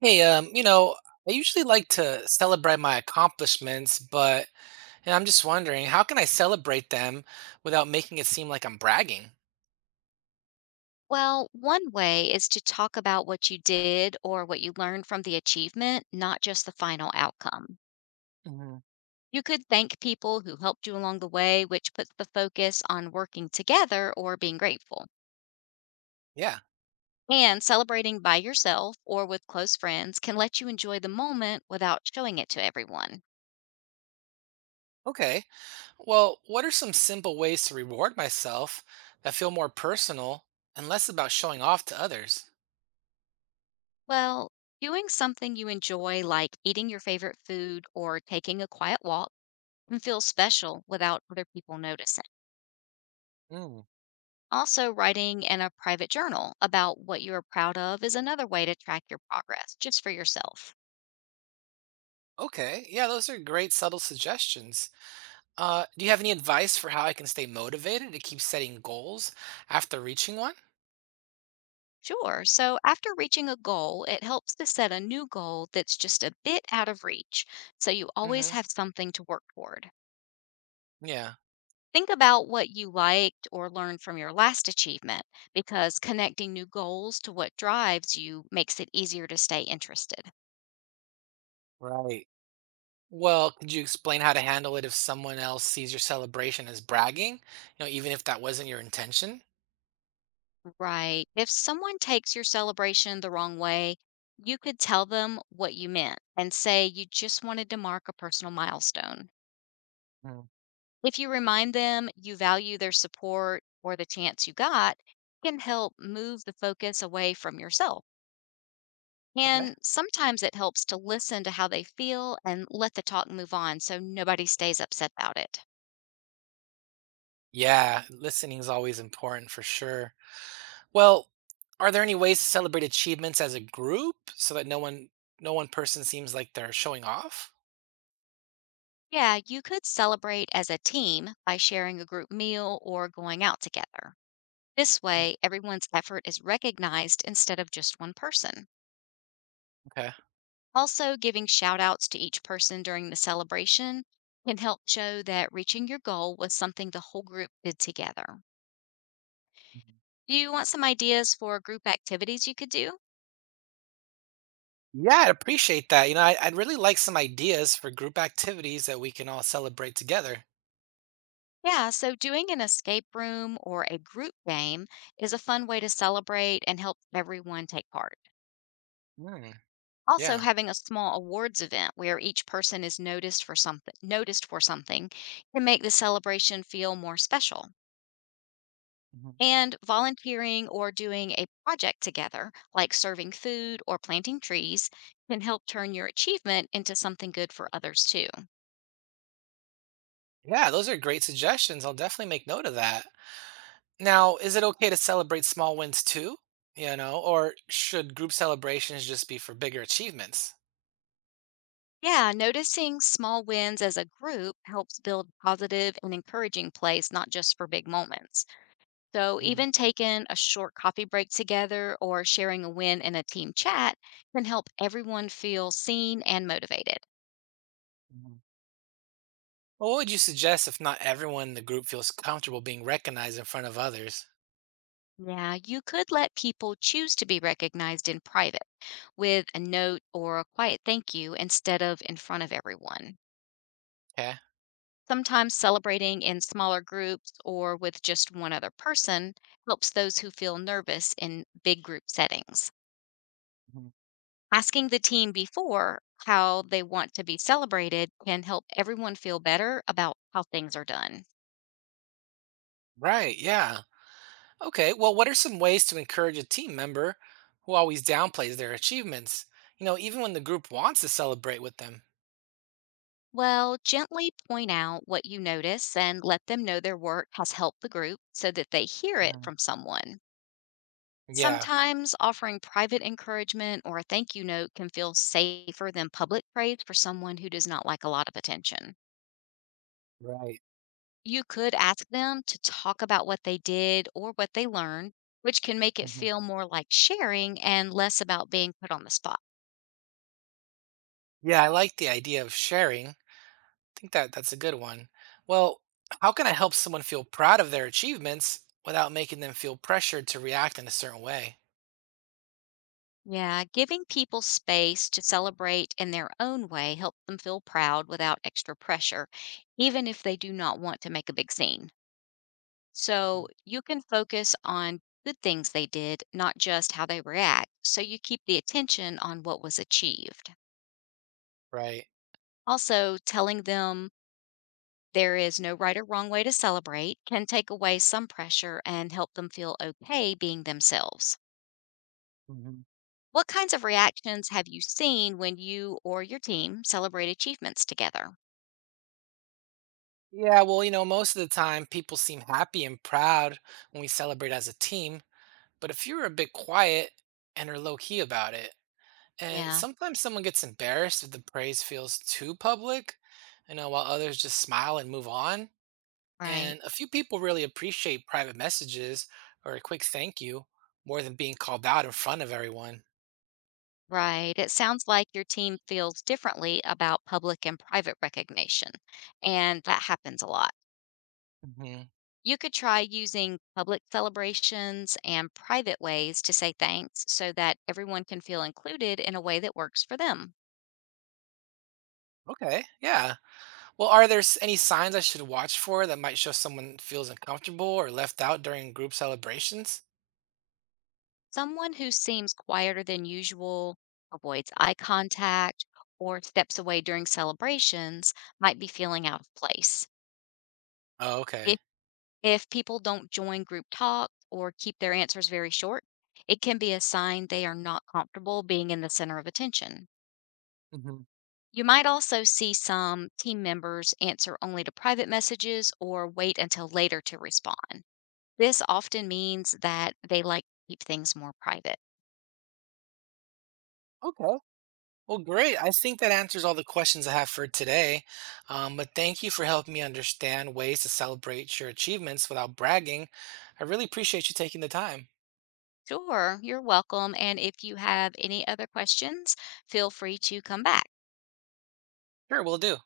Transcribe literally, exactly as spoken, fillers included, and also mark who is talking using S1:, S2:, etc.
S1: Hey, um, you know, I usually like to celebrate my accomplishments, but and I'm just wondering, how can I celebrate them without making it seem like I'm bragging?
S2: Well, one way is to talk about what you did or what you learned from the achievement, not just the final outcome.
S1: Hmm.
S2: You could thank people who helped you along the way, which puts the focus on working together or being grateful.
S1: Yeah,
S2: And celebrating by yourself or with close friends can let you enjoy the moment without showing it to everyone.
S1: okay. Well, what are some simple ways to reward myself that feel more personal and less about showing off to others?
S2: Well, doing something you enjoy, like eating your favorite food or taking a quiet walk, can feel special without other people noticing.
S1: Mm,
S2: Also, writing in a private journal about what you are proud of is another way to track your progress just for yourself.
S1: okay, yeah, those are great subtle suggestions. Uh, do you have any advice for how I can stay motivated to keep setting goals after reaching one?
S2: Sure. So, after reaching a goal, it helps to set a new goal that's just a bit out of reach. So, you always
S1: Hmm.
S2: have something to work toward.
S1: Yeah,
S2: Think about what you liked or learned from your last achievement because connecting new goals to what drives you makes it easier to stay interested.
S1: right. Well, could you explain how to handle it if someone else sees your celebration as bragging? You know, even if that wasn't your intention?
S2: Right. If someone takes your celebration the wrong way, you could tell them what you meant and say you just wanted to mark a personal milestone.
S1: Mm.
S2: If you remind them you value their support or the chance you got, it can help move the focus away from yourself.
S1: Okay.
S2: And sometimes it helps to listen to how they feel and let the talk move on so nobody stays upset about it.
S1: Yeah, listening is always important for sure. Well, are there any ways to celebrate achievements as a group so that no one no one person seems like they're showing off?
S2: Yeah, you could celebrate as a team by sharing a group meal or going out together. This way, everyone's effort is recognized instead of just one person.
S1: Okay.
S2: Also, giving shout outs to each person during the celebration can help show that reaching your goal was something the whole group did together.
S1: Mhm.
S2: Do you want some ideas for group activities you could do?
S1: Yeah, I'd appreciate that. You know, I, I'd really like some ideas for group activities that we can all celebrate together.
S2: Yeah, so doing an escape room or a group game is a fun way to celebrate and help everyone take part.
S1: Hmm.
S2: Also,
S1: Yeah.
S2: having a small awards event where each person is noticed for something noticed for something can make the celebration feel more special.
S1: Mhm.
S2: And volunteering or doing a project together, like serving food or planting trees, can help turn your achievement into something good for others too.
S1: Yeah, those are great suggestions. I'll definitely make note of that. Now, is it okay to celebrate small wins too? You know, or should group celebrations just be for bigger achievements?
S2: Yeah, noticing small wins as a group helps build positive and encouraging plays, not just for big moments. So,
S1: Mhm,
S2: even taking a short coffee break together or sharing a win in a team chat can help everyone feel seen and motivated.
S1: mhm. Well, what would you suggest if not everyone in the group feels comfortable being recognized in front of others?
S2: Yeah, you could let people choose to be recognized in private with a note or a quiet thank you instead of in front of everyone.
S1: Okay.
S2: Sometimes celebrating in smaller groups or with just one other person helps those who feel nervous in big group settings.
S1: Mhm.
S2: Asking the team before how they want to be celebrated can help everyone feel better about how things are done.
S1: Right. Yeah. Okay. Well, what are some ways to encourage a team member who always downplays their achievements? You know, even when the group wants to celebrate with them.
S2: Well, gently point out what you notice and let them know their work has helped the group so that they hear it
S1: Mhm,
S2: from someone.
S1: yeah.
S2: Sometimes offering private encouragement or a thank you note can feel safer than public praise for someone who does not like a lot of attention.
S1: Right.
S2: You could ask them to talk about what they did or what they learned, which can make it
S1: Mhm.
S2: feel more like sharing and less about being put on the spot.
S1: Yeah. I like the idea of sharing think that that's a good one. Well, how can I help someone feel proud of their achievements without making them feel pressured to react in a certain way?
S2: Yeah, giving people space to celebrate in their own way helps them feel proud without extra pressure, even if they do not want to make a big scene. So
S1: Mhm.
S2: you can focus on good things they did, not just how they react. So you keep the attention on what was achieved.
S1: Right.
S2: Also, telling them there is no right or wrong way to celebrate can take away some pressure and help them feel okay being themselves.
S1: Hmm.
S2: What kinds of reactions have you seen when you or your team celebrate achievements together?
S1: Yeah, well, you know, most of the time people seem happy and proud when we celebrate as a team, but if you're a bit quiet and are low key about it, and
S2: Yeah,
S1: sometimes someone gets embarrassed if the praise feels too public, you know, while others just smile and move on.
S2: right.
S1: And a few people really appreciate private messages or a quick thank you more than being called out in front of everyone.
S2: Right. It sounds like your team feels differently about public and private recognition, and that happens a lot.
S1: Hmm.
S2: You could try using public celebrations and private ways to say thanks so that everyone can feel included in a way that works for them.
S1: Okay, yeah. Well, are there s- any signs I should watch for that might show someone feels uncomfortable or left out during group celebrations?
S2: Someone who seems quieter than usual, avoids eye contact, or steps away during celebrations might be feeling out of place.
S1: Oh, okay.
S2: If, if people don't join group talk or keep their answers very short, it can be a sign they are not comfortable being in the center of attention.
S1: Hmm.
S2: You might also see some team members answer only to private messages or wait until later to respond. This often means that they like to keep things more private.
S1: Okay. Well, great. I think that answers all the questions I have for today. Um, but thank you for helping me understand ways to celebrate your achievements without bragging. I really appreciate you taking the time.
S2: Sure, you're welcome. And if you have any other questions, feel free to come back.
S1: Sure, we'll do.